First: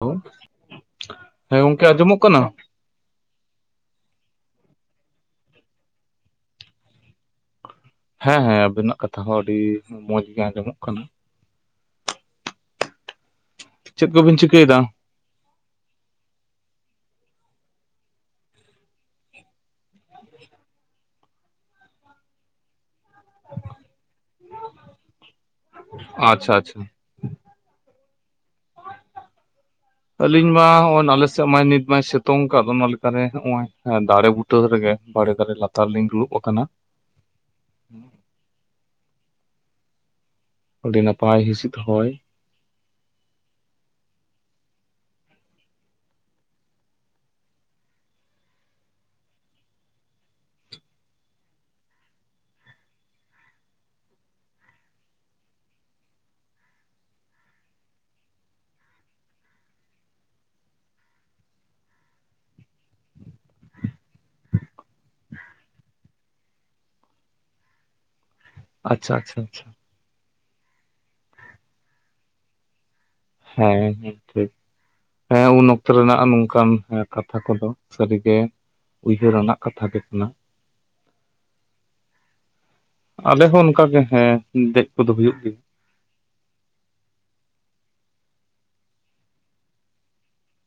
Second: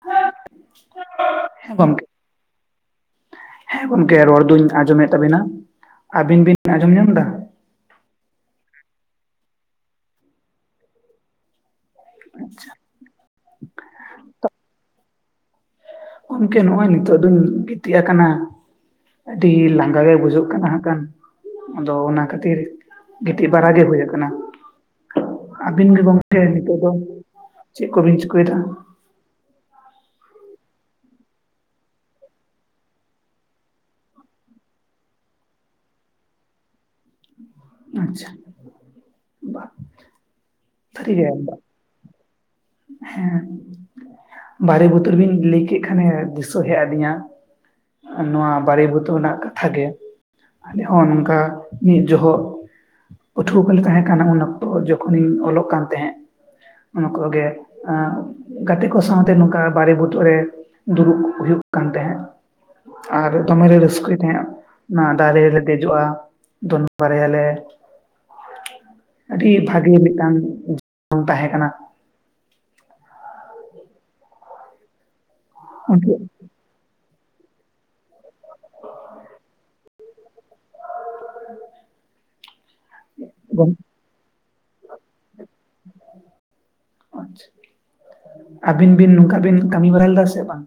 ᱦᱳᱭ ᱦᱮᱸ ᱜᱚᱢᱠᱮ ᱟᱸᱡᱚᱢᱚᱜ ᱠᱟᱱᱟ? ᱦᱮᱸ ᱜᱚᱢᱠᱮ ᱨᱚᱲ ᱫᱩᱧ ᱟᱸᱡᱚᱢᱮᱫ ᱛᱟᱵᱤᱱᱟ ᱟᱵᱤᱱ ᱵᱤᱱ ᱟᱸᱡᱚᱢ ᱧᱟᱢ ᱮᱫᱟ? ᱦᱮᱸ ᱦᱮᱸ ᱟᱵᱤᱱᱟᱜ ᱠᱟᱛᱷᱟ ᱦᱚᱸ ᱟᱹᱰᱤ ᱢᱚᱸᱡᱽ ᱜᱮ ᱟᱸᱡᱚᱢᱚᱜ ᱠᱟᱱᱟ‌᱾ ᱟᱪᱪᱷᱟ᱾ ᱪᱮᱫ ᱠᱚᱵᱤᱱ ᱪᱤᱠᱟᱹᱭ ᱮᱫᱟ? ᱜᱚᱢᱠᱮ ᱱᱚᱜ-ᱚᱭ ᱱᱤᱛᱳᱜ ᱫᱩᱧ ᱜᱤᱛᱤᱡᱽ ᱟᱠᱟᱱᱟ ᱾ ᱟᱹᱰᱤ ᱞᱟᱸᱜᱟ ᱜᱮ ᱵᱩᱡᱟᱹᱜ ᱠᱟᱱᱟ ᱦᱟᱸᱜ ᱠᱟᱱ ᱟᱫᱚ ᱚᱱᱟ ᱠᱷᱟᱹᱛᱤᱨ ᱜᱤᱛᱤᱡᱽ ᱵᱟᱲᱟ ᱜᱮ ᱦᱩᱭ ᱠᱟᱱᱟ ᱾ ᱟᱹᱵᱤᱱ ᱜᱮ ᱜᱚᱢᱠᱮ ᱟᱪᱪᱷᱟ ᱱᱤᱛᱚᱜ ᱟᱪᱪᱷᱟ᱾ ᱫᱚ? ᱪᱮᱫ ᱠᱚᱵᱤᱱ ᱪᱤᱠᱟᱹᱭ ᱮᱫᱟ? ᱟᱹᱞᱤᱧ ᱢᱟ ᱦᱚᱸᱜᱼᱚᱭ ᱱᱟᱞᱮ ᱥᱮᱫ ᱢᱟᱭ ᱱᱤᱛ ᱢᱟᱭ ᱥᱤᱛᱩᱝ ᱟᱠᱟᱫ ᱚᱱᱟ ᱞᱮᱠᱟᱨᱮ ᱦᱚᱸᱜᱼᱚᱭ ᱦᱮᱸ ᱫᱟᱲᱮ ᱵᱩᱴᱟᱹ ᱨᱮᱜᱮ, ᱵᱟᱲᱮ ᱫᱟᱨᱮ ᱞᱟᱛᱟᱨ ᱨᱮ ᱞᱤᱧ ᱫᱩᱲᱩᱵ ᱟᱠᱟᱱᱟ ᱾ ᱟᱪᱪᱷᱟ᱾ ᱟᱹᱰᱤ ᱥᱟᱹᱨᱤᱜᱮ ᱱᱟᱯᱟᱭ ᱦᱤᱥᱤᱫ ᱦᱚᱭ᱾ ᱦᱮᱸ ᱵᱟᱲᱮ ᱵᱩᱴᱟᱹ ᱨᱮᱵᱤᱱ ᱞᱟᱹᱭ ᱠᱮᱫ ᱠᱷᱟᱱᱮ ᱫᱤᱥᱟᱹ ᱦᱮᱡ ᱟᱹᱫᱤᱧᱟ, ᱱᱚᱣᱟ ᱵᱟᱲᱮ ᱵᱩᱛᱟᱹ ᱨᱮᱱᱟᱜ ᱠᱟᱛᱷᱟ ᱜᱮ, ᱟᱞᱮ ᱦᱚᱸ ᱱᱚᱝᱠᱟ ᱢᱤᱫ ᱡᱚᱦᱚᱜ ᱯᱟᱹᱴᱷᱩᱣᱟᱹ ᱠᱚᱞᱮ ᱛᱟᱦᱮᱸ ᱠᱟᱱᱟ ᱩᱱ ᱚᱠᱛᱚ ᱡᱚᱠᱷᱚᱱᱤᱧ ᱚᱞᱚᱜ ᱠᱟᱱ ᱛᱟᱦᱮᱸᱜ, ᱩᱱᱠᱚ ᱜᱮ ᱜᱟᱛᱮ ᱠᱚ ᱥᱟᱶᱛᱮ ᱱᱚᱝᱠᱟ ᱵᱟᱨᱮ ᱵᱩᱴᱟᱹ ᱨᱮ ᱫᱩᱲᱩᱵᱽ ᱦᱩᱭᱩᱜ ᱠᱟᱱ ᱛᱟᱦᱮᱸᱫ ᱾ ᱟᱨ ᱫᱚᱢᱮ ᱨᱟᱹᱥᱠᱟᱹᱭ ᱛᱟᱦᱮᱸᱫ, ᱚᱱᱟ ᱫᱟᱨᱮ ᱨᱮ ᱫᱮᱡᱚᱜᱼᱟ, ᱫᱚᱱ ᱵᱟᱨᱟᱭᱟᱞᱮ ᱾ ᱟᱪᱪᱷᱟ ᱟᱪᱪᱷᱟ ᱟᱹᱰᱤ ᱟᱪᱪᱷᱟ ᱵᱷᱟᱜᱮ ᱢᱤᱫᱴᱟᱝ [inaudible] ᱡᱚᱱ ᱛᱟᱦᱮᱸ ᱠᱟᱱᱟ ᱾ ᱦᱮᱸ ᱦᱮᱸ ᱴᱷᱤᱠ, ᱦᱮᱸ ᱩᱱ ᱚᱠᱛᱚ ᱨᱮᱱᱟᱜ ᱚᱱᱠᱟᱱ ᱠᱟᱛᱷᱟ ᱠᱚᱫᱚ ᱥᱟᱹᱨᱤᱜᱮ ᱩᱭᱦᱟᱹᱨᱟᱱᱟᱜ ᱠᱟᱛᱷᱟ ᱜᱮ ᱠᱟᱱᱟ ᱾ [inaudible] [inaudible] ᱟᱞᱮ ᱦᱚᱸ ᱜᱚᱝᱠᱮ ᱚᱱᱠᱟ ᱜᱮ, ᱦᱮᱸ ᱫᱮᱡ ᱠᱚᱫᱚ ᱦᱩᱭᱩᱜ ᱜᱮᱭᱟ ᱾ [inaudible] ᱟᱹᱵᱤᱱ ᱵᱤᱱ ᱱᱚᱝᱠᱟ ᱵᱤᱱ ᱠᱟᱹᱢᱤ ᱵᱟᱲᱟ ᱞᱮᱫᱟ ᱥᱮ ᱵᱟᱝ?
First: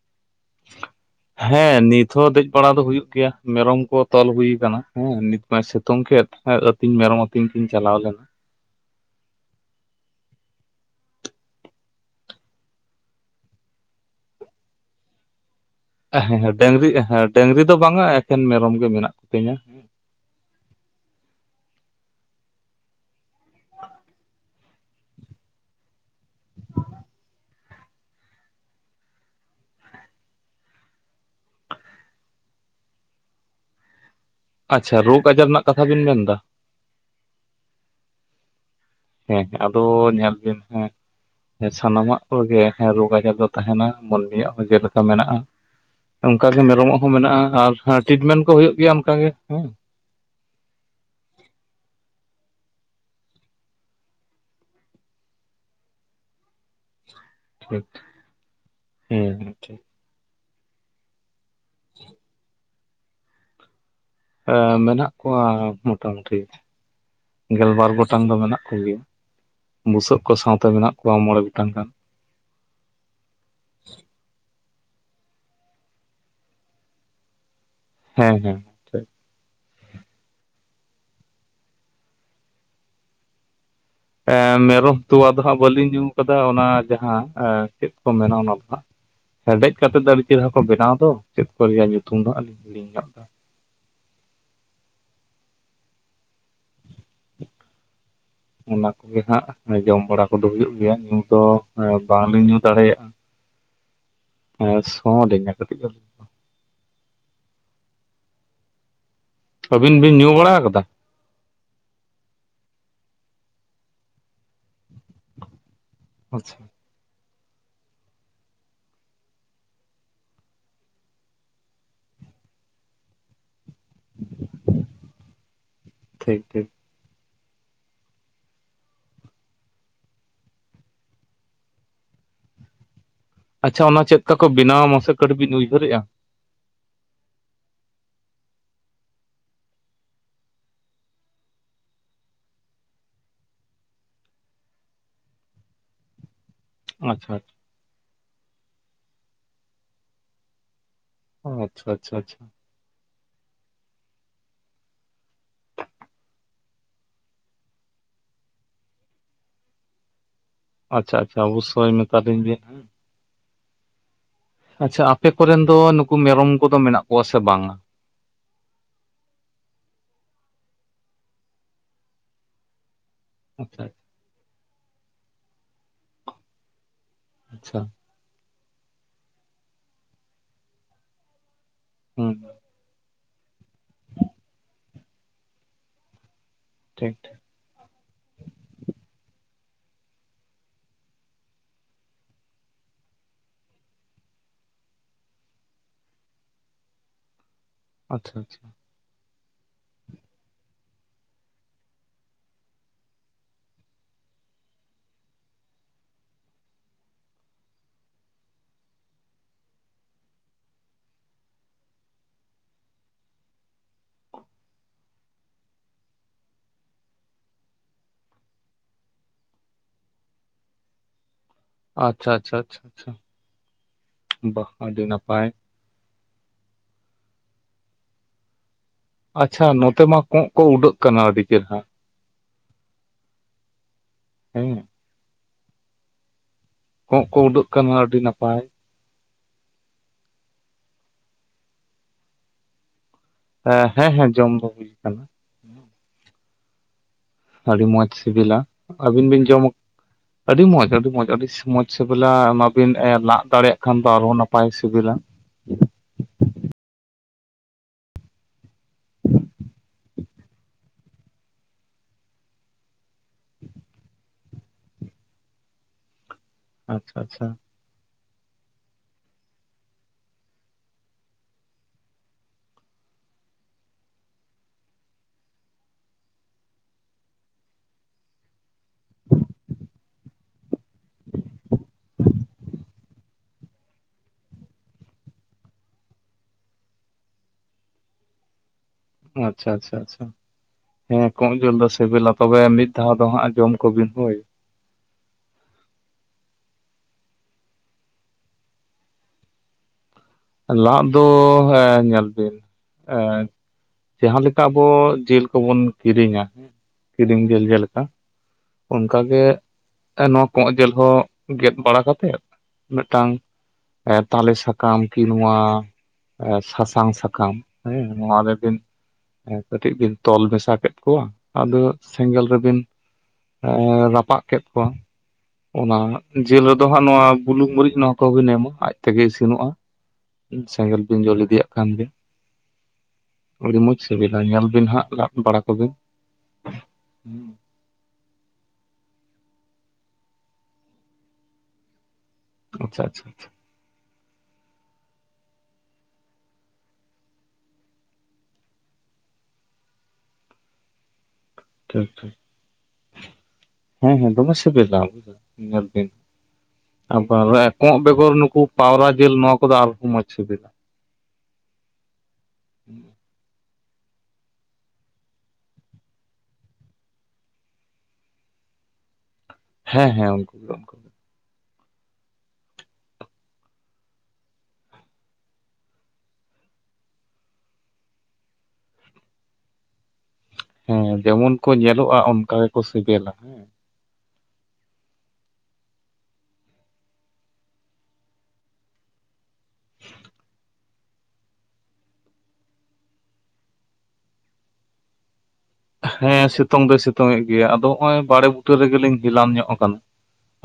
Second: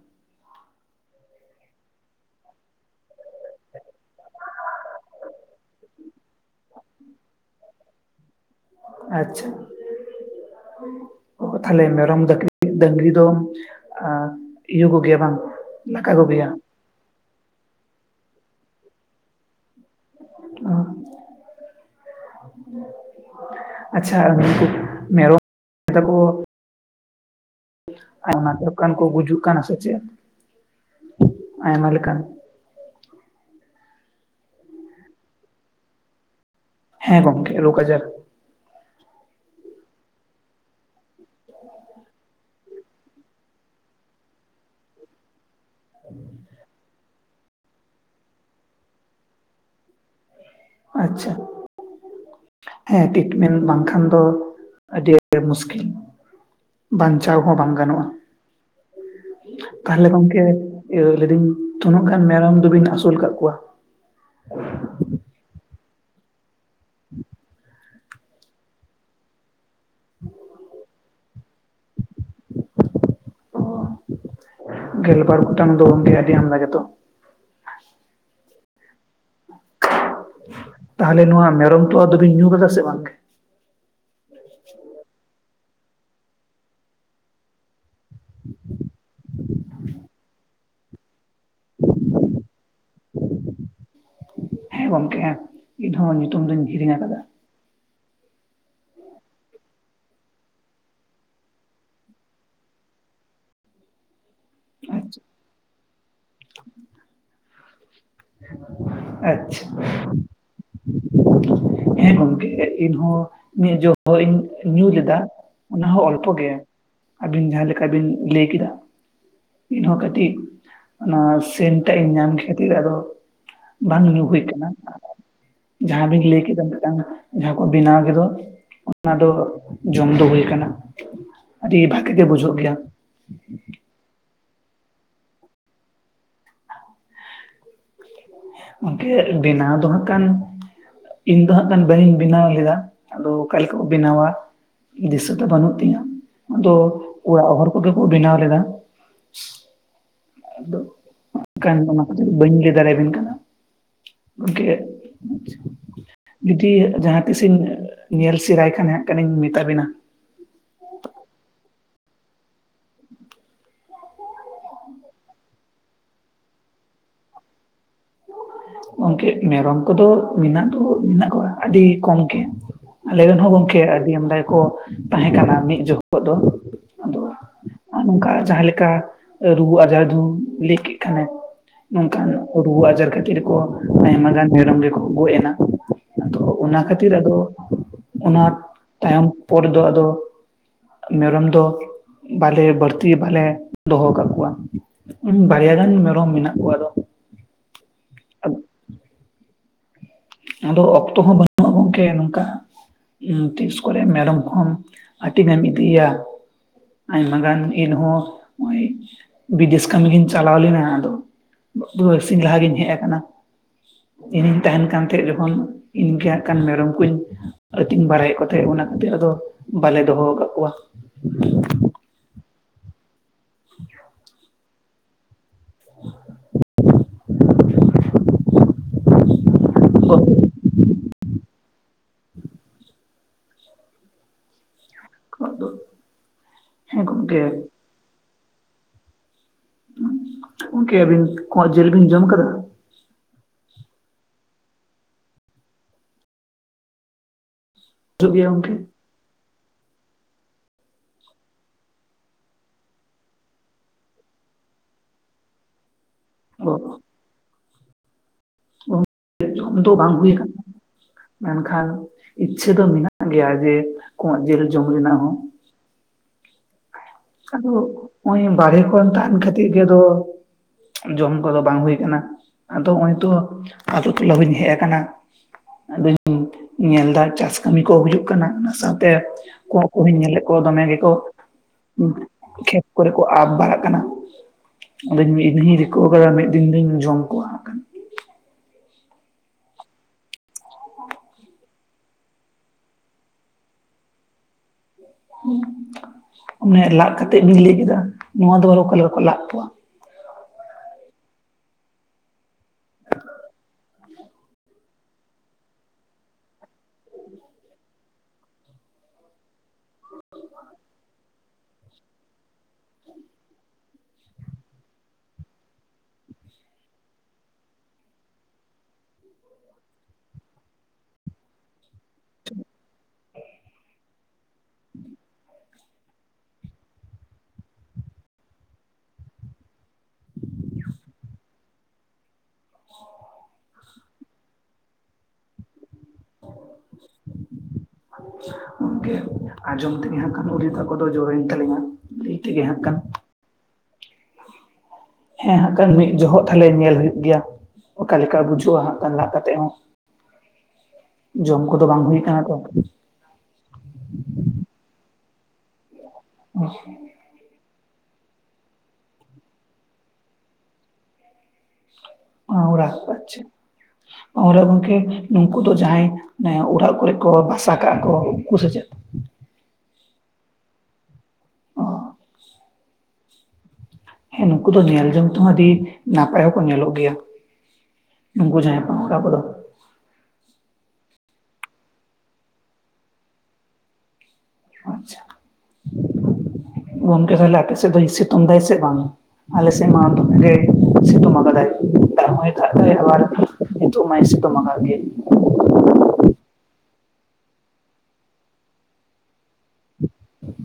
ᱦᱮᱸ ᱱᱤᱛ ᱦᱚᱸ ᱫᱮᱡ ᱵᱟᱲᱟ ᱫᱚ ᱦᱩᱭᱩᱜ ᱜᱮᱭᱟ ᱾ ᱢᱮᱨᱚᱢ ᱠᱚ ᱛᱚᱞ ᱦᱩᱭ ᱠᱟᱱᱟ ᱾ ᱦᱮᱸ ᱱᱤᱛ ᱥᱤᱛᱩᱝ ᱠᱮᱫ ᱦᱮᱸ ᱟᱹᱛᱤᱧ ᱢᱮᱨᱚᱢ ᱟᱹᱛᱤᱧ ᱠᱤᱱ ᱪᱟᱞᱟᱣ ᱞᱮᱱᱟ᱾ ᱟᱪᱪᱷᱟ᱾ [inaudible] ᱚ ᱛᱟᱦᱞᱮ ᱢᱮᱨᱚᱢ ᱰᱟᱝᱨᱤ ᱫᱚᱢ ᱮᱸᱻ ᱤᱭᱟᱹ ᱠᱚᱜᱮᱭᱟ ᱵᱟᱝ? ᱞᱟᱠᱟ ᱦᱮᱸ ᱠᱚᱜᱮᱭᱟ ᱰᱟᱹᱝᱨᱤ ᱦᱮᱸ ᱰᱟᱹᱝᱨᱤ ᱫᱚ ᱵᱟᱝᱟ ᱮᱠᱷᱮᱱ ᱢᱮᱨᱚᱢ ᱜᱮ ᱢᱮᱱᱟᱜ ᱠᱚᱛᱤᱧᱟ ᱾ [inaudible] [inaudible] ᱟᱪᱪᱷᱟ ᱟᱹᱵᱤᱱ [inaudible] ᱢᱮᱨᱚᱢ ᱞᱮᱠᱟ ᱠᱚ ᱟᱭᱢᱟ ᱫᱚᱠᱟᱱ ᱠᱚ ᱜᱩᱡᱩᱜ ᱠᱟᱱᱟ ᱥᱮ ᱪᱮᱫ ᱟᱭᱢᱟ ᱞᱮᱠᱟᱱ, ᱟᱪᱪᱷᱟ ᱨᱳᱜᱽ ᱟᱡᱟᱨ ᱨᱮᱱᱟᱜ ᱠᱟᱛᱷᱟ ᱵᱤᱱ ᱢᱮᱱ ᱮᱫᱟ? ᱦᱮᱸ ᱜᱚᱢᱠᱮ ᱨᱳᱜᱽ ᱟᱡᱟᱨ ᱾ ᱦᱮᱸ ᱟᱫᱚ ᱧᱮᱞ ᱵᱤᱱ ᱦᱮᱸ, ᱦᱮᱸ ᱥᱟᱱᱟᱢᱟᱜ ᱠᱚᱜᱮ ᱦᱮᱸ ᱨᱳᱜᱽ ᱟᱡᱟᱨ ᱫᱚ ᱛᱟᱦᱮᱸᱱᱟ ᱾ ᱢᱟᱹᱱᱢᱤᱭᱟᱜ ᱦᱚᱸ ᱡᱮᱞᱮᱠᱟ ᱢᱮᱱᱟᱜᱼᱟ, ᱚᱱᱠᱟᱜᱮ ᱢᱮᱨᱚᱢᱟᱜ ᱦᱚᱸ ᱢᱮᱱᱟᱜᱼᱟ, ᱟᱨ ᱴᱤᱴᱢᱮᱱ ᱠᱚ ᱦᱳᱭᱳᱜ ᱜᱮᱭᱟ ᱚᱱᱠᱟᱜᱮ ᱦᱮᱸ ᱾ ᱟᱪᱪᱷᱟ᱾ ᱦᱮᱸ ᱴᱤᱴᱢᱮᱱ ᱵᱟᱝᱠᱷᱟᱱ ᱫᱚ ᱟᱹᱰᱤ -ᱟᱹᱰᱤ ᱢᱩᱥᱠᱤᱞ ᱵᱟᱧᱪᱟᱣ ᱦᱚᱸ ᱵᱟᱝ ᱴᱷᱤᱠ ᱜᱟᱱᱚᱜᱼᱟ ᱦᱮᱸ ᱴᱷᱤᱠ ᱾ ᱛᱟᱦᱚᱞᱮ ᱜᱚᱢᱠᱮ ᱤᱭᱟᱹ ᱞᱟᱹᱭ ᱫᱤᱧ ᱛᱚᱱᱟᱹᱜ ᱜᱟᱱ ᱢᱮᱨᱚᱢ ᱫᱚᱵᱤᱱ ᱟᱹᱥᱩᱞ ᱟᱠᱟᱜ ᱠᱚᱣᱟ? ᱮᱻ ᱢᱮᱱᱟᱜ ᱠᱚᱣᱟ ᱢᱚᱴᱟ ᱢᱩᱴᱤ, ᱜᱮᱞᱵᱟᱨ ᱜᱚᱴᱟᱝ ᱫᱚ ᱢᱮᱱᱟᱜ ᱠᱚᱜᱮᱭᱟ ᱾ ᱵᱩᱥᱟᱹᱜ ᱠᱚ ᱥᱟᱶᱛᱮ ᱢᱮᱱᱟᱜ ᱠᱚᱣᱟ ᱢᱚᱬᱮ ᱜᱚᱴᱟᱝ ᱜᱟᱱ ᱾ [inaudible] ᱜᱮᱞᱵᱟᱨ ᱜᱚᱴᱟᱝ ᱫᱚ ᱜᱚᱢᱠᱮ ᱟᱹᱰᱤ ᱟᱢᱫᱟ ᱜᱮ ᱫᱚ ᱾ ᱦᱮᱸ [unintelligible] [inaudible] ᱛᱟᱦᱚᱞᱮ ᱱᱚᱣᱟ ᱢᱮᱨᱚᱢ ᱛᱚᱣᱟ ᱫᱚᱵᱤᱱ ᱧᱩ ᱠᱟᱫᱟ ᱥᱮ ᱵᱟᱝ ᱜᱮ? ᱮᱸᱻ ᱢᱮᱨᱚᱢ ᱛᱚᱣᱟ ᱫᱚ ᱦᱟᱸᱜ ᱵᱟᱹᱞᱤᱧ ᱧᱩ ᱠᱟᱫᱟ ᱾ ᱚᱱᱟ ᱡᱟᱦᱟᱸ ᱮᱸᱻ ᱪᱮᱫ ᱠᱚ ᱢᱮᱱᱟ ᱚᱱᱟ ᱫᱚ ᱦᱟᱸᱜ, ᱦᱮᱰᱮᱡ ᱠᱟᱛᱮ ᱫᱚ ᱟᱹᱰᱤ ᱪᱮᱦᱨᱟ ᱠᱚ ᱵᱮᱱᱟᱣ ᱫᱚ ᱪᱮᱫ ᱠᱚ ᱨᱮᱭᱟᱜ ᱧᱩᱛᱩᱢ ᱫᱚ ᱟᱹᱞᱤᱧ ᱞᱤᱝᱠ ᱟᱜ ᱫᱟ [inaudible] ᱦᱮᱸ ᱜᱚᱢᱠᱮ ᱤᱧᱦᱚᱸ ᱧᱩᱛᱩᱢ ᱫᱚᱧ ᱦᱤᱲᱤᱧ ᱟᱠᱟᱫᱟ ᱾ [inaudible] ᱚᱱᱟ ᱠᱚᱜᱮ ᱦᱟᱸᱜ ᱡᱚᱢ ᱵᱟᱲᱟ ᱠᱚᱫᱚ ᱦᱩᱭᱩᱜ ᱜᱮᱭᱟ, ᱧᱩ ᱫᱚ ᱵᱟᱝ ᱞᱤᱧ ᱧᱩ ᱫᱟᱲᱮᱭᱟᱜᱼᱟ᱾ [inaudible] ᱦᱮᱸ ᱥᱚ ᱟᱪᱪᱷᱟ ᱞᱤᱧᱟ ᱠᱟᱴᱤᱡ ᱫᱚ, [inaudible] ᱟᱪᱪᱷᱟ᱾ ᱟᱹᱵᱤᱱ ᱵᱤᱱ ᱧᱩ ᱵᱟᱲᱟ ᱟᱠᱟᱫᱟ ᱦᱮᱸ ᱜᱚᱝᱠᱮ ᱤᱧᱦᱚᱸ ᱢᱤᱫ ᱡᱚᱠᱷᱚᱡ ᱤᱧ ᱧᱩ ᱞᱮᱫᱟ᱾ ᱚᱱᱟ ᱦᱚᱸ ᱚᱞᱯᱚ ᱜᱮ ᱟᱪᱪᱷᱟ ᱟᱹᱵᱤᱱ ᱡᱟᱦᱟᱸ ᱞᱮᱠᱟ ᱵᱤᱱ ᱞᱟᱹᱭ ᱠᱮᱫᱟ᱾ ᱤᱧ ᱦᱚᱸ ᱠᱟᱹᱴᱤᱜ ᱚᱱᱟ ᱥᱮᱱᱴ ᱴᱟᱜ ᱤᱧ ᱧᱟᱢ ᱠᱷᱮᱛᱤᱨ ᱟᱫᱚ ᱵᱟᱝ ᱧᱩ ᱦᱩᱭ ᱠᱟᱱᱟ ᱡᱟᱦᱟᱸ ᱵᱤᱱ ᱴᱷᱤᱠ ᱞᱟᱹᱭ ᱠᱮᱫᱟ ᱴᱷᱤᱠ ᱢᱤᱫᱴᱟᱱ ᱡᱟᱦᱟᱸ ᱠᱚ ᱵᱮᱱᱟᱣ ᱜᱮᱫᱚ ᱚᱱᱟ ᱫᱚ ᱡᱚᱢ ᱫᱚ ᱦᱩᱭ ᱟᱠᱟᱱᱟ ᱾ ᱟᱹᱰᱤ ᱵᱷᱟᱹᱜᱤ ᱜᱮ ᱵᱩᱡᱷᱟᱹᱜ ᱜᱮᱭᱟ ᱾ ᱟᱪᱪᱷᱟ ᱚᱱᱟ ᱪᱮᱫᱠᱟ ᱠᱚ ᱵᱮᱱᱟᱣᱟ ᱢᱟᱥᱮ ᱠᱟᱹᱴᱤᱡ ᱵᱤᱱ ᱩᱭᱦᱟᱹᱨᱮᱜᱼᱟ ᱾ ᱜᱚᱢᱠᱮ ᱵᱮᱱᱟᱣ ᱫᱚ ᱦᱟᱸᱜ ᱠᱟᱱ ᱤᱧ ᱫᱚ ᱦᱟᱸᱜ ᱠᱷᱟᱱ ᱵᱟᱹᱧ ᱵᱮᱱᱟᱣ ᱞᱮᱫᱟ ᱟᱫᱚ ᱚᱠᱟ ᱠᱮᱠᱟ ᱠᱚ ᱵᱮᱱᱟᱣᱟ? ᱫᱤᱥᱟᱹ ᱫᱚ ᱵᱚᱱᱩᱜ ᱛᱤᱧᱟ ᱾ ᱟᱫᱚ ᱟᱪᱪᱷᱟ ᱟᱪᱪᱷᱟ ᱚᱲᱟᱜ ᱦᱚᱲ ᱠᱚᱜᱮ ᱠᱚ ᱵᱮᱱᱟᱣ ᱞᱮᱫᱟ, ᱟᱫᱚ ᱟᱪᱪᱷᱟ [unintelligible] ᱟᱪᱪᱷᱟ ᱵᱟᱹᱧ ᱞᱟ‍ᱹᱭ ᱫᱟᱲᱮᱭᱟ ᱵᱮᱱ ᱠᱟᱱᱟ ᱜᱚᱝᱠᱮ ᱡᱩᱫᱤ ᱡᱟᱦᱟᱸ ᱛᱤᱥᱤᱧ ᱧᱮᱞ ᱥᱮᱨᱟᱭ ᱠᱷᱟᱱ ᱦᱟᱸᱜ ᱠᱷᱟᱱ ᱤᱧ ᱢᱮᱛᱟ ᱵᱤᱱᱟ᱾ ᱟᱪᱪᱷᱟ ᱟᱪᱪᱷᱟ ᱚᱵᱚᱥᱥᱳᱭ ᱢᱮᱛᱟ ᱞᱤᱧ ᱵᱤᱱ ᱦᱮᱸ᱾ ᱟᱪᱪᱷᱟ ᱟᱯᱮ ᱠᱚᱨᱮᱱ ᱫᱚ ᱱᱩᱠᱩ ᱢᱮᱨᱚᱢ ᱠᱚᱫᱚ ᱢᱮᱱᱟᱜ ᱠᱚᱣᱟ ᱥᱮ ᱵᱟᱝᱟ? ᱜᱚᱝᱠᱮ ᱢᱮᱨᱚᱢ ᱠᱚᱫᱚ ᱢᱮᱱᱟᱜ ᱫᱚ ᱢᱮᱱᱟᱜ ᱠᱚᱣᱟ ᱟᱹᱰᱤ ᱠᱚᱢ ᱜᱮ ᱾ ᱟᱞᱮ ᱨᱮᱱ ᱦᱚᱸ ᱜᱚᱝᱠᱮ ᱟᱪᱪᱷᱟ ᱟᱹᱰᱤ ᱟᱢᱫᱟ ᱜᱮᱠᱚ ᱛᱟᱦᱮᱸ ᱠᱟᱱᱟ ᱢᱤᱫ ᱡᱚᱠᱷᱚᱡ ᱫᱚ ᱟᱫᱚ ᱟᱪᱪᱷᱟ ᱾ ᱚᱱᱠᱟ ᱡᱟᱦᱟᱸ ᱞᱮᱠᱟ ᱨᱩᱣᱟᱹ ᱟᱡᱟᱨ ᱫᱚ ᱞᱟᱹᱭ ᱠᱮᱫ ᱠᱷᱟᱱᱮᱢ ᱱᱚᱝᱠᱟᱱ ᱦᱩᱸ ᱟᱡᱟᱨ ᱠᱷᱟᱹᱛᱤᱨ ᱠᱚ ᱟᱭᱢᱟᱜᱟᱱ ᱢᱮᱨᱚᱢ ᱜᱮᱠᱚ ᱜᱚᱡ ᱮᱱᱟ ᱾ ᱟᱫᱚ ᱚᱱᱟ ᱠᱷᱟᱹᱛᱤᱨ ᱴᱷᱤᱠ ᱟᱫᱚ ᱴᱷᱤᱠ ᱚᱱᱟ ᱛᱟᱭᱚᱢ ᱯᱚᱨ ᱫᱚ ᱟᱫᱚ ᱢᱮᱨᱚᱢ ᱫᱚ ᱵᱟᱞᱮ ᱵᱟᱹᱲᱛᱤ ᱵᱟᱞᱮ ᱫᱚᱦᱚᱠᱟᱫ ᱠᱚᱣᱟ ᱵᱟᱨᱭᱟ ᱜᱟᱱ ᱢᱮᱨᱚᱢ ᱢᱮᱱᱟᱜ ᱠᱚᱣᱟ ᱟᱫᱚ ᱾ ᱟᱪᱪᱷᱟ ᱟᱪᱷᱟ ᱾ [unintelligible] ᱟᱫᱚ ᱚᱠᱛᱚ ᱦᱚᱸ ᱵᱟᱹᱱᱩᱜᱼᱟ, ᱜᱚᱝᱠᱮ ᱱᱚᱝᱠᱟ ᱛᱤᱥ ᱠᱚᱨᱮ ᱢᱮᱨᱚᱢ ᱠᱚᱦᱚᱢ ᱟᱹᱴᱤᱝᱮᱢ ᱤᱫᱤᱭᱟ ᱾ ᱟᱭᱢᱟ ᱜᱟᱱ ᱤᱧᱦᱚᱸ ᱱᱚᱜ-ᱚᱭ ᱵᱤᱫᱮᱥ ᱠᱟᱹᱢᱤ ᱜᱤᱧ ᱪᱟᱞᱟᱣ ᱞᱮᱱᱟ, ᱟᱫᱚ ᱵᱟᱨ ᱥᱤᱧ ᱞᱟᱦᱟ ᱜᱤᱧ ᱦᱮᱡ ᱟᱠᱟᱱᱟ ᱤᱧᱤᱧ ᱛᱟᱦᱮᱱ ᱠᱟᱱ ᱛᱮᱜ ᱡᱚᱠᱷᱚᱱ ᱤᱧ ᱜᱮ ᱦᱟᱸᱜ ᱠᱷᱟᱱ ᱢᱮᱨᱚᱢ ᱠᱚᱧ ᱟᱹᱛᱤᱧ ᱵᱟᱲᱟᱭᱮᱫ ᱠᱚ ᱛᱟᱦᱮᱸᱫ ᱚᱱᱟ ᱠᱷᱟᱹᱛᱤᱨ ᱟᱫᱚ ᱵᱟᱞᱮ ᱫᱚᱦᱚ ᱟᱠᱟᱫ ᱠᱚᱣᱟ ᱾ ᱟᱪᱪᱷᱟ ᱟᱪᱪᱷᱟ ᱟᱪᱪᱷᱟ ᱟᱪᱪᱷᱟ᱾ [unintelligible] ᱵᱟᱦ ᱟᱹᱰᱤ ᱱᱟᱯᱟᱭ [unintelligible] ᱟᱪᱪᱷᱟ ᱱᱚᱛᱮ ᱢᱟ ᱠᱚᱸᱜ ᱠᱚ ᱩᱰᱟᱹᱜ ᱠᱟᱱᱟ ᱟᱹᱰᱤ ᱪᱮᱨᱦᱟ᱾ ᱦᱩᱸ ᱾ ᱠᱚᱸᱜ ᱫᱚ ᱠᱚᱸᱜ ᱠᱚ ᱩᱰᱟᱹᱜ ᱠᱟᱱᱟ ᱟᱹᱰᱤ ᱱᱟᱯᱟᱭ᱾ ᱜᱚᱢᱠᱮ ᱟᱹᱵᱤᱱ ᱠᱚᱸᱜ ᱡᱤᱞ ᱵᱤᱱ ᱡᱚᱢ ᱟᱠᱟᱫᱟ? ᱦᱮᱸ ᱦᱮᱸ ᱡᱚᱢ ᱫᱚ ᱦᱩᱭ ᱟᱠᱟᱱᱟ ᱾ ᱟᱹᱰᱤ ᱢᱚᱸᱡᱽ ᱦᱤᱡᱩᱜ ᱜᱮᱭᱟ ᱥᱤᱵᱤᱞᱟ ᱜᱚᱝᱠᱮ ᱟᱹᱵᱤᱱ ᱵᱤᱱ ᱡᱚᱢ ᱟᱹᱰᱤ ᱢᱚᱡᱽ, ᱟᱹᱰᱤ ᱢᱚᱡᱽ, ᱟᱹᱰᱤ ᱢᱚᱡᱽ, ᱥᱤᱵᱤᱞᱟ ᱚᱱᱟᱵᱤᱱ ᱞᱟᱜᱽ ᱫᱟᱲᱮᱭᱟᱜ ᱠᱷᱟᱱ ᱫᱚ ᱟᱨᱦᱚᱸ ᱱᱟᱯᱟᱭ ᱥᱤᱵᱤᱞᱟ ᱾ [unintelligible] ᱡᱚᱢ ᱫᱚ ᱵᱟᱝ ᱦᱩᱭ ᱟᱠᱟᱱᱟ᱾ ᱢᱮᱱᱠᱷᱟᱱ ᱤᱪᱪᱷᱟᱹ ᱫᱚ ᱢᱮᱱᱟᱜ ᱜᱮᱭᱟ ᱡᱮ ᱠᱚᱸᱜ ᱡᱮᱞ ᱡᱚᱢ ᱨᱮᱱᱟᱜ ᱦᱚᱸ᱾ ᱟᱪᱪᱷᱟ ᱟᱪᱪᱷᱟ᱾ ᱟᱫᱚ ᱦᱚᱜᱼᱚᱭ ᱵᱟᱨᱦᱮ ᱠᱚᱨᱮ ᱛᱟᱦᱮᱱ ᱠᱷᱟᱛᱤᱨ ᱜᱮ ᱟᱫᱚ ᱡᱚᱢ ᱠᱚᱫᱚ ᱵᱟᱝ ᱦᱩᱭ ᱠᱟᱱᱟ᱾ ᱟᱫᱚ ᱦᱚᱸᱜ-ᱚᱭ ᱛᱚ ᱟᱛᱩ ᱴᱚᱞᱟ ᱦᱩᱧ ᱦᱮᱡ ᱟᱠᱟᱱᱟ᱾ ᱟᱫᱚᱧ ᱧᱮᱞ ᱮᱫᱟ ᱪᱟᱥ ᱠᱟᱹᱢᱤ ᱠᱚ ᱦᱩᱭᱩᱜ ᱠᱟᱱᱟ ᱚᱱᱟ ᱥᱟᱶᱛᱮ ᱠᱚᱸᱜ ᱠᱚᱦᱚᱧ ᱧᱮᱞᱮᱫ ᱠᱚᱣᱟ ᱫᱚᱢᱮ ᱜᱮᱠᱚ ᱠᱷᱮᱛ ᱠᱚᱨᱮ ᱠᱚ ᱟᱵᱽ ᱵᱟᱲᱟᱜ ᱠᱟᱱᱟ᱾ ᱟᱫᱚᱧ ᱤᱧ ᱦᱤᱧ ᱨᱤᱠᱟᱹᱣ ᱟᱠᱟᱫᱟ ᱢᱤᱫ ᱫᱤᱱ ᱫᱚᱧ ᱡᱚᱢ ᱠᱚᱣᱟ ᱦᱟᱜ᱾ ᱟᱪᱪᱷᱟ ᱟᱪᱪᱷᱟ ᱟᱪᱪᱷᱟ᱾ ᱦᱮᱸ ᱠᱚᱸᱜ ᱡᱤᱞ ᱫᱚ ᱥᱤᱵᱤᱞᱟ, ᱛᱚᱵᱮ ᱢᱤᱫ ᱫᱷᱟᱣ ᱫᱚ ᱦᱟᱸᱜ ᱡᱚᱢ ᱠᱚᱵᱤᱱ ᱦᱳᱭ᱾ ᱦᱩᱸ ᱚᱱᱮ ᱞᱟᱫ ᱠᱟᱛᱮᱜ ᱵᱤᱧ ᱞᱟᱹᱭ ᱠᱮᱫᱟ, ᱱᱚᱣᱟ ᱫᱚ ᱟᱨᱚ ᱚᱠᱟ ᱞᱮᱠᱟ ᱠᱚ ᱞᱟᱫ ᱠᱚᱣᱟ? ᱞᱟᱫ ᱫᱚ ᱦᱮᱸ ᱧᱮᱞ ᱵᱤᱱ ᱮᱸ ᱡᱟᱦᱟᱸ ᱞᱮᱠᱟ ᱟᱵᱚ ᱡᱤᱞ ᱠᱚᱵᱚᱱ ᱠᱤᱨᱤᱧᱟ, ᱠᱤᱨᱤᱧ ᱡᱤᱞ ᱡᱮᱞᱮᱠᱟ ᱚᱱᱠᱟ ᱜᱮ᱾ ᱮ ᱱᱚᱣᱟ ᱠᱚᱸᱜ ᱡᱮᱞ ᱦᱚᱸ ᱜᱮᱫ ᱵᱟᱲᱟ ᱠᱟᱛᱮᱫ ᱢᱤᱫᱴᱟᱝ ᱮᱸ ᱛᱟᱞᱮ ᱥᱟᱠᱟᱢ ᱠᱤ ᱱᱚᱣᱟ ᱮ ᱥᱟᱥᱟᱝ ᱥᱟᱠᱟᱢ ᱦᱮᱸ ᱱᱚᱣᱟ ᱨᱮᱵᱤᱱ ᱟᱨ ᱠᱟᱹᱴᱤᱡ ᱵᱤᱱ ᱛᱚᱞ ᱢᱮᱥᱟ ᱠᱮᱫ ᱠᱚᱣᱟ᱾ ᱟᱫᱚ ᱥᱮᱸᱜᱮᱞ ᱨᱮᱵᱤᱱ ᱮᱸ ᱨᱟᱯᱟᱜ ᱠᱮᱫ ᱠᱚᱣᱟ᱾ ᱚᱱᱟ ᱡᱤᱞ ᱨᱮᱫᱚ ᱦᱟᱸᱜ ᱱᱚᱣᱟ ᱵᱩᱞᱩᱝ ᱢᱟᱹᱨᱤᱪ ᱱᱚᱣᱟ ᱠᱚᱦᱚᱸ ᱵᱤᱱ ᱮᱢᱟ ᱟᱡ ᱛᱮᱜᱮ ᱤᱥᱤᱱᱚᱜᱼᱟ᱾ ᱥᱮᱸᱜᱮᱞ ᱵᱤᱱ ᱡᱳᱞ ᱤᱫᱤᱭᱟᱜ ᱠᱷᱟᱱ ᱜᱮ᱾ ᱟᱹᱰᱤ ᱢᱚᱸᱡᱽ ᱥᱤᱵᱤᱞᱟ ᱧᱮᱞ ᱵᱤᱱ ᱦᱟᱸᱜ ᱞᱟᱫ ᱵᱟᱲᱟ ᱠᱚᱵᱤᱱ᱾ ᱜᱚᱢᱠᱮ ᱟᱸᱡᱚᱢ ᱛᱮᱜᱮ ᱦᱟᱸᱜ ᱠᱷᱟᱱ ᱩᱞᱤᱫᱟᱜ ᱠᱚ ᱫᱚ ᱡᱳᱨᱭᱮᱱ ᱛᱟᱹᱞᱤᱧᱟ᱾ ᱞᱟᱹᱭ ᱛᱮᱜᱮ ᱦᱟᱜ ᱠᱷᱟᱱ᱾ ᱟᱪᱪᱷᱟ ᱟᱪᱪᱷᱟ ᱴᱷᱤᱠ ᱦᱮᱸ ᱦᱟᱸᱜ ᱠᱷᱟᱱ ᱢᱤᱫ ᱡᱚᱦᱚᱜ ᱛᱷᱟᱞᱮ ᱧᱮᱞ ᱦᱳᱭᱳᱜ ᱜᱮᱭᱟ ᱚᱠᱟ ᱞᱮᱠᱟ ᱵᱩᱡᱩᱜᱼᱟ ᱦᱟᱸᱜ ᱠᱷᱟᱱ ᱞᱟᱜ ᱠᱟᱛᱮᱜ ᱦᱚᱸ᱾ ᱡᱚᱢ ᱠᱚᱫᱚ ᱵᱟᱝ ᱴᱷᱤᱠ ᱦᱩᱭ ᱟᱠᱟᱱᱟ ᱛᱚ᱾ ᱦᱮᱸ ᱦᱮᱸ ᱫᱚᱢᱮ ᱥᱤᱵᱤᱞᱟ ᱧᱮᱞ ᱵᱤᱱ᱾ ᱟᱵᱟᱨ ᱮ ᱠᱚᱸᱜ ᱵᱮᱜᱚᱨ ᱱᱩᱠᱩ ᱯᱟᱣᱨᱟ ᱡᱤᱞ ᱱᱚᱣᱟ ᱠᱚᱫᱚ ᱟᱨᱦᱚᱸ ᱢᱚᱡᱽ ᱥᱤᱵᱤᱞᱟ᱾ ᱯᱟᱸᱣᱨᱟ, ᱟᱪᱪᱷᱟ᱾ [inaudible] ᱯᱟᱸᱶᱨᱟ ᱜᱚᱝᱠᱮ ᱱᱩᱠᱩ ᱫᱚ ᱡᱟᱦᱟᱸᱭ ᱚᱱᱮ ᱚᱲᱟᱜ ᱠᱚᱨᱮᱜ ᱠᱚ ᱵᱟᱥᱟ ᱠᱟᱜ-ᱟ ᱠᱚ, ᱩᱱᱠᱩ ᱥᱮ ᱪᱮᱫ? [inaudible] ᱦᱮᱸ ᱦᱮᱸ ᱩᱱᱠᱩ ᱜᱮ ᱩᱱᱠᱩ ᱜᱮ᱾ ᱚ᱾ ᱦᱮᱸ ᱱᱩᱠᱩ ᱫᱚ ᱧᱮᱞ ᱡᱚᱝ ᱛᱮᱦᱚᱸ ᱟᱹᱰᱤ ᱱᱟᱯᱟᱭ ᱦᱚᱸᱠᱚ ᱧᱮᱞᱚᱜ ᱜᱮᱭᱟ᱾ ᱱᱩᱱᱠᱩ ᱡᱟᱦᱟᱸᱭ ᱯᱟᱣᱨᱟ ᱠᱚᱫᱚ ᱦᱮᱸ ᱡᱮᱢᱚᱱ ᱠᱚ ᱧᱮᱞᱚᱜ-ᱟ ᱚᱱᱠᱟ ᱜᱮᱠᱚ ᱥᱤᱵᱤᱞᱟ ᱦᱮᱸ᱾ ᱟᱪᱪᱷᱟ᱾ ᱜᱚᱢᱠᱮ ᱛᱟᱞᱦᱮ ᱟᱯᱮ ᱥᱮᱫ ᱫᱚᱭ ᱥᱤᱛᱩᱧ ᱫᱟᱭ ᱥᱮ ᱵᱟᱝᱟ? ᱟᱞᱮ ᱥᱮᱫ ᱢᱟ ᱫᱚᱢᱮ ᱜᱮᱭ ᱥᱤᱛᱩᱝ ᱟᱠᱟᱫᱟᱭ, ᱫᱟᱜ ᱦᱚᱭ ᱫᱟᱭ ᱮᱫᱟᱭ ᱟᱵᱟᱨ ᱱᱤᱛᱚᱜ ᱢᱟᱭ ᱥᱤᱛᱩᱢ ᱟᱠᱟᱫ ᱜᱮ᱾ ᱦᱮᱸ ᱥᱤᱛᱩᱝ ᱫᱚᱭ ᱥᱤᱛᱩᱝ ᱮᱫ ᱜᱮᱭᱟ᱾ ᱟᱫᱚ ᱦᱚᱜ-ᱚᱸᱭ ᱵᱟᱲᱮ ᱵᱩᱴᱟᱹ ᱨᱮᱜᱮᱞᱤᱧ ᱦᱮᱞᱟᱢ ᱧᱚᱜ ᱟᱠᱟᱱᱟ᱾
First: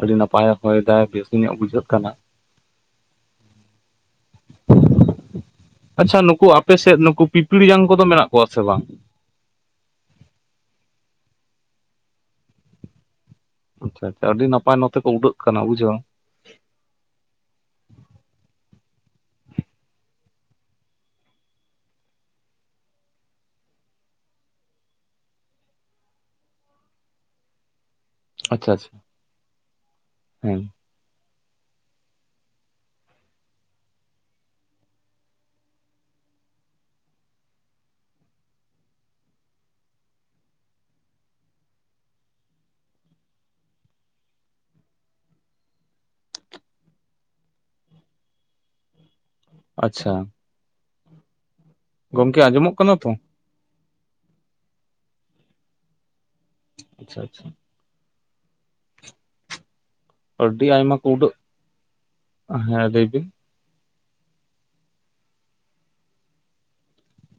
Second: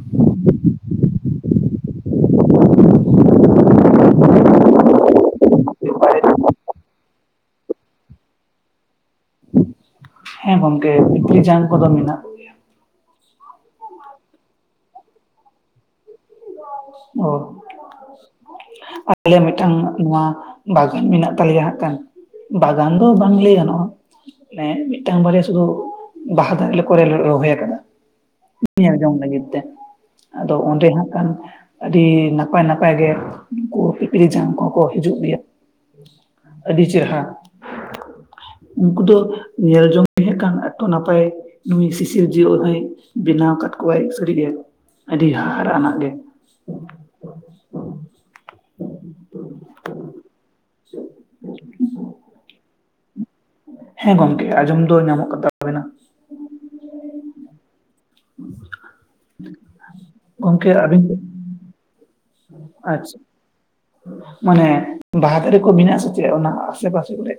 ᱟᱹᱰᱤ ᱱᱟᱯᱟᱭᱮ ᱦᱚᱭ ᱫᱟᱭ, ᱵᱮᱥ ᱧᱚᱜ ᱵᱩᱡᱷᱟᱹᱜ ᱠᱟᱱᱟ᱾ ᱟᱪᱪᱷᱟ ᱱᱩᱠᱩ ᱟᱯᱮ ᱥᱮᱫ ᱱᱩᱠᱩ ᱯᱤᱯᱤᱲᱡᱟᱝ ᱠᱚᱫᱚ ᱢᱮᱱᱟᱜ ᱠᱚᱣᱟ ᱥᱮ ᱵᱟᱝ? ᱦᱮᱸ ᱜᱚᱝᱠᱮ ᱯᱤᱯᱤᱲᱡᱟᱝ ᱠᱚᱫᱚ ᱢᱮᱱᱟᱜ ᱟᱪᱪᱷᱟ ᱟᱪᱪᱷᱟ ᱟᱹᱰᱤ ᱱᱟᱯᱟᱭ ᱱᱚᱛᱮ ᱠᱚ ᱩᱰᱟᱹᱜ ᱠᱟᱱᱟ ᱵᱩᱡᱷᱟᱹᱣ᱾ ᱚ᱾ ᱟᱞᱮ ᱢᱤᱫᱴᱟᱝ ᱱᱚᱣᱟ ᱵᱟᱜᱟᱱ ᱢᱮᱱᱟᱜ ᱛᱟᱞᱮᱭᱟ ᱦᱟᱸᱜ ᱠᱟᱱ᱾ ᱵᱟᱜᱟᱱ ᱫᱚ ᱵᱟᱝ ᱞᱟᱹᱭ ᱜᱟᱱᱚᱜ-ᱟ᱾ ᱢᱟᱱᱮ ᱢᱤᱫᱴᱟᱝ ᱵᱟᱨᱭᱟ ᱥᱩᱫᱷᱩ ᱵᱟᱦᱟ ᱫᱟᱨᱮ ᱞᱮ ᱠᱚᱨᱮᱞᱮ ᱨᱚᱦᱚᱭ ᱟᱠᱟᱫᱟ᱾ ᱟᱪᱪᱷᱟ ᱟᱪᱪᱷᱟ [inaudible] ᱞᱟᱹᱜᱤᱫ ᱛᱮ ᱟᱫᱚ ᱦᱮᱸ ᱚᱸᱰᱮ ᱦᱟᱸᱜ ᱠᱷᱟᱱ ᱟᱹᱰᱤ ᱱᱟᱯᱟᱭ ᱱᱟᱯᱟᱭᱜ ᱜᱮ ᱩᱱᱠᱩ ᱯᱤᱯᱤᱲᱤ ᱡᱟᱝ ᱠᱚᱦᱚᱸ ᱠᱚ ᱦᱤᱡᱩᱜ ᱜᱮᱭᱟ᱾ ᱟᱹᱰᱤ ᱪᱮᱨᱦᱟ᱾ ᱩᱱᱠᱩ ᱫᱚ ᱧᱮᱞ ᱡᱚᱝ ᱦᱮᱡ ᱦᱟᱸᱠᱷᱟᱡ ᱮᱛᱚ ᱱᱟᱯᱟᱭ ᱱᱩᱭ ᱥᱤᱥᱤᱨᱡᱟᱹᱭᱤᱡ ᱦᱚᱸᱭ ᱵᱮᱱᱟᱣ ᱟᱠᱟᱫ ᱠᱚᱣᱟᱭ ᱥᱟᱹᱨᱤ ᱜᱮ, ᱟᱹᱰᱤ ᱦᱟᱦᱟᱲᱟ ᱱᱟᱜ ᱜᱮ᱾ ᱟᱪᱪᱷᱟ᱾ [inaudible] ᱜᱚᱢᱠᱮ ᱟᱸᱡᱚᱢᱚᱜ ᱠᱟᱱᱟ ᱛᱚ? ᱦᱮᱸ ᱜᱚᱢᱠᱮ ᱟᱸᱡᱚᱢ ᱫᱚ ᱧᱟᱢᱚᱜ ᱠᱟᱫᱟ᱾ ᱟᱪᱪᱷᱟ ᱟᱪᱪᱷᱟ᱾ [inaudible] ᱟᱹᱰᱤ ᱜᱚᱢᱠᱮ ᱟᱭᱢᱟ ᱟᱹᱵᱤᱱ, ᱠᱚ ᱩᱰᱟᱹᱜ ᱦᱮᱸ ᱞᱟᱹᱭ ᱟᱪᱪᱷᱟ᱾ ᱵᱤᱱ ᱢᱟᱱᱮ ᱵᱟᱦᱟ ᱫᱟᱨᱮ ᱠᱚ ᱢᱮᱱᱟᱜ-ᱟ ᱥᱮᱪᱮᱫ ᱚᱱᱟ ᱟᱥᱮ ᱯᱟᱥᱮ ᱠᱚᱨᱮᱜ?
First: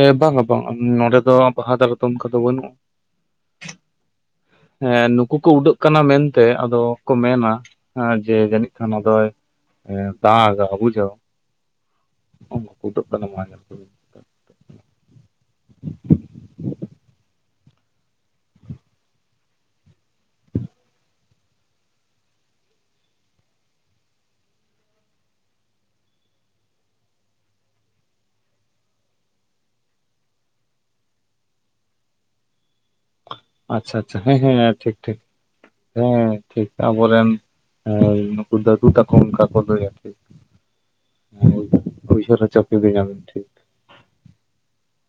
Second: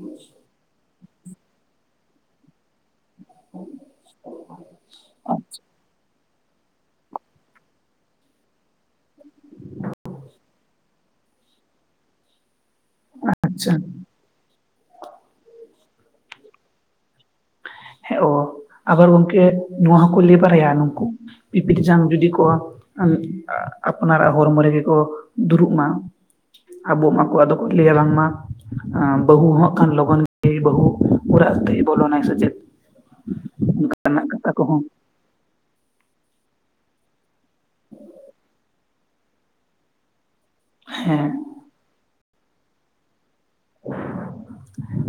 ᱮ ᱵᱟᱝᱟ ᱵᱟᱝ ᱱᱚᱰᱮ ᱫᱚ ᱵᱟᱦᱟ ᱫᱟᱨᱮ ᱫᱚ ᱚᱱᱠᱟ ᱫᱚ ᱵᱟᱱᱩᱜ-ᱟ᱾ [inaudible] ᱦᱮᱸ ᱱᱩᱠᱩ ᱠᱚ ᱟᱪᱪᱷᱟ ᱩᱰᱟᱹᱜ ᱠᱟᱱᱟ ᱢᱮᱱᱛᱮ ᱟᱫᱚ ᱠᱚ ᱢᱮᱱᱟ ᱡᱮ ᱡᱟᱹᱱᱤᱡ ᱠᱷᱟᱱ ᱟᱫᱚᱭ ᱮ ᱫᱟᱜ-ᱟ ᱵᱩᱡᱷᱟᱹᱣ ᱩᱱᱠᱩ ᱠᱚ ᱩᱰᱟᱹᱜ ᱠᱟᱱᱟ [inaudible] ᱟᱪᱪᱷᱟ ᱦᱮᱸ ᱚ ᱟᱵᱟᱨ ᱜᱚᱝᱠᱮ ᱱᱚᱣᱟ ᱦᱚᱸᱠᱚ ᱞᱟᱹᱭ ᱵᱟᱲᱟᱭᱟ ᱱᱩᱝᱠᱩ ᱯᱤᱯᱲᱡᱟᱝ ᱡᱩᱫᱤ ᱠᱚ ᱟᱯᱱᱟᱨᱟᱜ ᱦᱚᱨᱢᱚ ᱨᱮᱜᱮ ᱠᱚ ᱫᱩᱨᱩᱵ ᱢᱟ᱾ ᱟᱵᱚᱜ ᱢᱟᱠᱚ ᱟᱫᱚ ᱠᱚ ᱞᱟᱹᱭᱟ ᱵᱟᱝᱢᱟ ᱟᱸ ᱵᱟᱹᱦᱩ ᱦᱟᱸᱜ ᱠᱷᱟᱱ ᱞᱚᱜᱚᱱ ᱜᱮ ᱵᱟᱹᱦᱩ ᱯᱩᱨᱟᱜ ᱛᱮᱭ ᱵᱚᱞᱚᱱᱟᱭ ᱥᱮᱪᱮᱫ? ᱟᱪᱪᱷᱟ ᱟᱪᱪᱷᱟ ᱦᱮᱸ ᱦᱮᱸ ᱴᱷᱤᱠ ᱴᱷᱤᱠ ᱦᱮᱸ ᱴᱷᱤᱠ ᱟᱵᱚᱨᱮᱱ ᱮᱸᱭ ᱱᱩᱠᱩ ᱫᱟᱫᱩ ᱛᱟᱠᱚ ᱚᱱᱠᱟ ᱠᱚ ᱞᱟᱹᱭᱟ ᱟᱨᱠᱤ᱾ ᱦᱮᱸ᱾ ᱦᱳᱭ ᱩᱭᱦᱟᱹᱨ ᱦᱚᱪᱚ ᱠᱤᱫᱤ ᱧᱟᱢ ᱴᱷᱤᱠ᱾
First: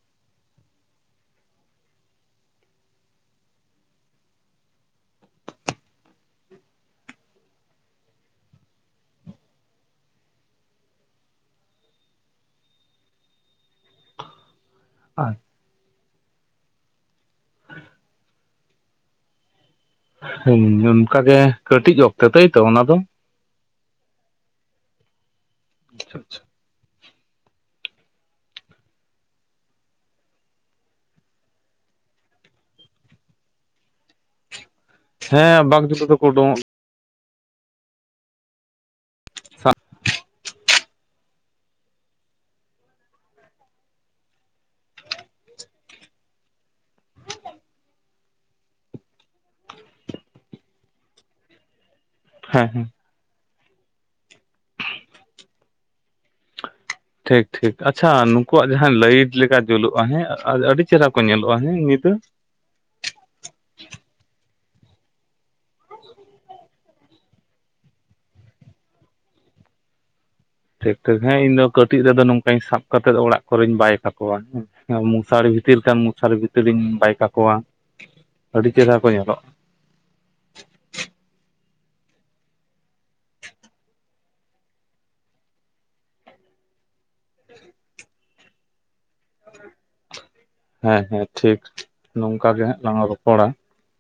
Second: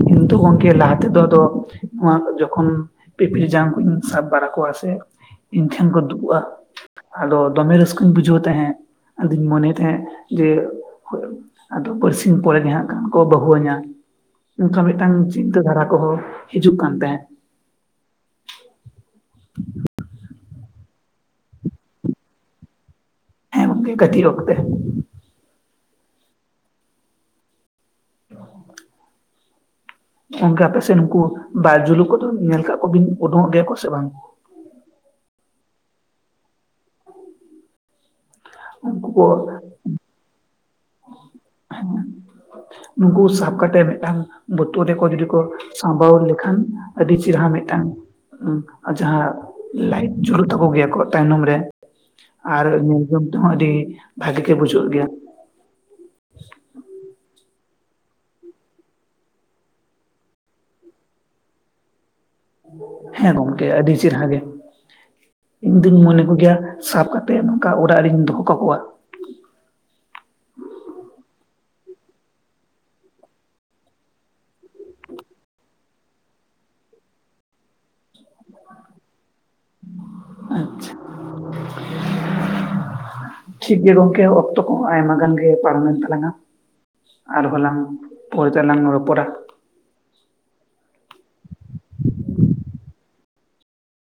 ᱠᱤᱱᱛᱩ ᱜᱚᱝᱠᱮ ᱞᱟᱦᱟ ᱛᱮ ᱫᱚ ᱟᱫᱚ ᱱᱚᱣᱟ ᱠᱚ ᱡᱚᱠᱷᱚᱱ ᱯᱤᱯᱤᱲᱤ ᱡᱟᱝ ᱠᱩᱧ ᱥᱟᱵ ᱵᱟᱲᱟ ᱠᱚᱣᱟ ᱥᱮ ᱤᱧ ᱴᱷᱮᱱ ᱠᱚ ᱫᱩᱲᱩᱵ-ᱟ, ᱟᱫᱚ ᱫᱚᱢᱮ ᱨᱟᱹᱥᱠᱟᱹᱧ ᱵᱩᱡᱷᱟᱹᱣ ᱛᱟᱦᱮᱸᱫ ᱟᱫᱩᱧ ᱢᱚᱱᱮ ᱛᱟᱦᱮᱸᱫ ᱡᱮ ᱦᱳ ᱟᱫᱚ ᱵᱟᱨ ᱥᱤᱧ ᱯᱚᱨᱮᱜᱮ ᱦᱟᱸᱜ ᱠᱷᱟᱱ ᱠᱚ ᱵᱟᱹᱦᱩᱣᱟᱹᱧᱟ ᱚᱱᱠᱟ ᱢᱮᱫᱴᱟᱝ ᱟᱪᱪᱷᱟ ᱪᱤᱱᱛᱟᱹ ᱫᱷᱟᱨᱟ ᱠᱚᱦᱚᱸ ᱦᱤᱡᱩᱜ ᱠᱟᱱ ᱛᱟᱦᱮᱸᱫ᱾ [inaudible] [inaudible] ᱦᱩᱸ ᱚᱱᱠᱟᱜᱮ ᱠᱟᱹᱴᱤᱡ ᱚᱠᱛᱮ ᱛᱟᱹᱭᱛᱚ ᱚᱱᱟ ᱫᱚ? ᱦᱮᱸ ᱜᱚᱝᱠᱮ ᱠᱟᱹᱴᱤᱡ ᱚᱠᱛᱮ᱾ [inaudible] ᱜᱚᱝᱠᱮ ᱟᱯᱮ ᱥᱮᱫ ᱱᱩᱠᱩ ᱵᱟᱜᱡᱩᱞᱩ ᱠᱚᱫᱚ ᱧᱮᱞ ᱠᱟᱜ ᱠᱚᱵᱤᱱ ᱚᱰᱳᱝᱚᱜ ᱜᱮᱭᱟ ᱠᱚ ᱥᱮ ᱵᱟᱝ? ᱦᱮᱸ ᱵᱟᱠ ᱡᱩᱞᱩ ᱫᱚᱠᱚ ᱚᱰᱳᱝᱚᱜ ᱩᱱᱠᱩ ᱠᱚ ᱦᱮᱸ ᱱᱩᱠᱩ ᱥᱟᱵ ᱠᱟᱛᱮ ᱢᱮᱫᱴᱟᱝ ᱵᱳᱛᱳᱞ ᱨᱮᱠᱚ ᱡᱩᱫᱤ ᱠᱚ ᱥᱟᱸᱵᱟᱣ ᱞᱮᱠᱷᱟᱱ ᱟᱹᱰᱤ ᱪᱮᱨᱦᱟ ᱢᱮᱫᱴᱟᱝ ᱟᱨ ᱡᱟᱦᱟᱸ ᱞᱟᱭᱤᱴ ᱡᱩᱞᱩᱜ ᱛᱟᱠᱚ ᱜᱮᱭᱟ ᱟᱠᱚᱣᱟᱜ ᱛᱟᱭᱱᱚᱢ ᱨᱮ ᱟᱨ ᱦᱮᱸ ᱧᱮᱞᱡᱚᱝ ᱛᱮᱦᱚᱸ ᱟᱹᱰᱤ ᱵᱷᱟᱜᱮ ᱜᱮ ᱵᱩᱡᱷᱟᱹᱜ ᱜᱮᱭᱟ ᱾ ᱴᱷᱤᱠ ᱴᱷᱤᱠ ᱟᱪᱪᱷᱟ ᱱᱩᱠᱩᱣᱟᱜ ᱡᱟᱦᱟᱸ ᱞᱟᱹᱭᱤᱴ ᱞᱮᱠᱟ ᱡᱩᱞᱩᱜᱼᱟ ᱦᱮᱸ ᱟᱹ-ᱟᱹᱰᱤ ᱪᱮᱦᱨᱟ ᱠᱚ ᱧᱮᱞᱚᱜᱼᱟ ᱦᱮᱸ ᱧᱤᱫᱟᱹ ᱾ ᱦᱮᱸ ᱜᱚᱢᱠᱮ ᱟᱹᱰᱤ ᱟᱹᱰᱤ ᱪᱤᱨᱦᱟ ᱜᱮ ᱾ ᱤᱧ ᱫᱩᱧ ᱢᱚᱱᱮ ᱠᱚᱜᱮᱭᱟ ᱥᱟᱵ ᱠᱟᱛᱮᱫ ᱱᱚᱝᱠᱟ ᱚᱨᱟᱜ ᱨᱤᱧ ᱫᱚᱦᱚ ᱠᱟᱠᱚᱣᱟ ᱾ ᱴᱷᱤᱠ ᱴᱷᱤᱠ, ᱦᱮᱸ ᱤᱧ ᱫᱚ ᱠᱟᱹᱴᱤᱡ ᱨᱮᱫᱚ ᱱᱚᱝᱠᱟᱧ ᱥᱟᱵ ᱠᱟᱛᱮᱜ ᱚᱲᱟᱜ ᱠᱚᱨᱮᱧ ᱵᱟᱭ ᱠᱟᱠᱚᱣᱟ ᱦᱮᱸ ᱾ ᱢᱚᱥᱟᱨᱤ ᱵᱷᱤᱛᱤᱨ ᱠᱷᱟᱱ ᱢᱚᱥᱟᱨᱤ ᱵᱷᱤᱛᱤᱨᱤᱧ ᱵᱟᱭ ᱠᱟᱠᱚᱣᱟ ᱟᱹᱰᱤ ᱪᱮᱦᱨᱟ ᱠᱚ ᱧᱮᱞᱚᱜᱼᱟ ᱾ ᱟᱪᱪᱷᱟ ᱾ ᱴᱷᱤᱠᱜᱮᱭᱟ ᱜᱚᱝᱠᱮ ᱚᱠᱛᱚ ᱠᱚᱦᱚᱸ ᱟᱭᱢᱟ ᱜᱟᱱ ᱜᱮ ᱯᱟᱨᱚᱢᱮᱱ ᱛᱟᱞᱟᱝᱟ ᱾ ᱟᱨ ᱦᱚᱞᱟᱝ ᱯᱚᱨᱮ ᱛᱮᱞᱟᱝ ᱨᱚᱯᱚᱲᱟ ᱾ ᱦᱮᱸ ᱦᱮᱸ ᱴᱷᱤᱠ ᱱᱚᱝᱠᱟ ᱜᱮ ᱦᱟᱸᱜ ᱞᱟᱝ ᱨᱚᱯᱚᱲᱟ ᱾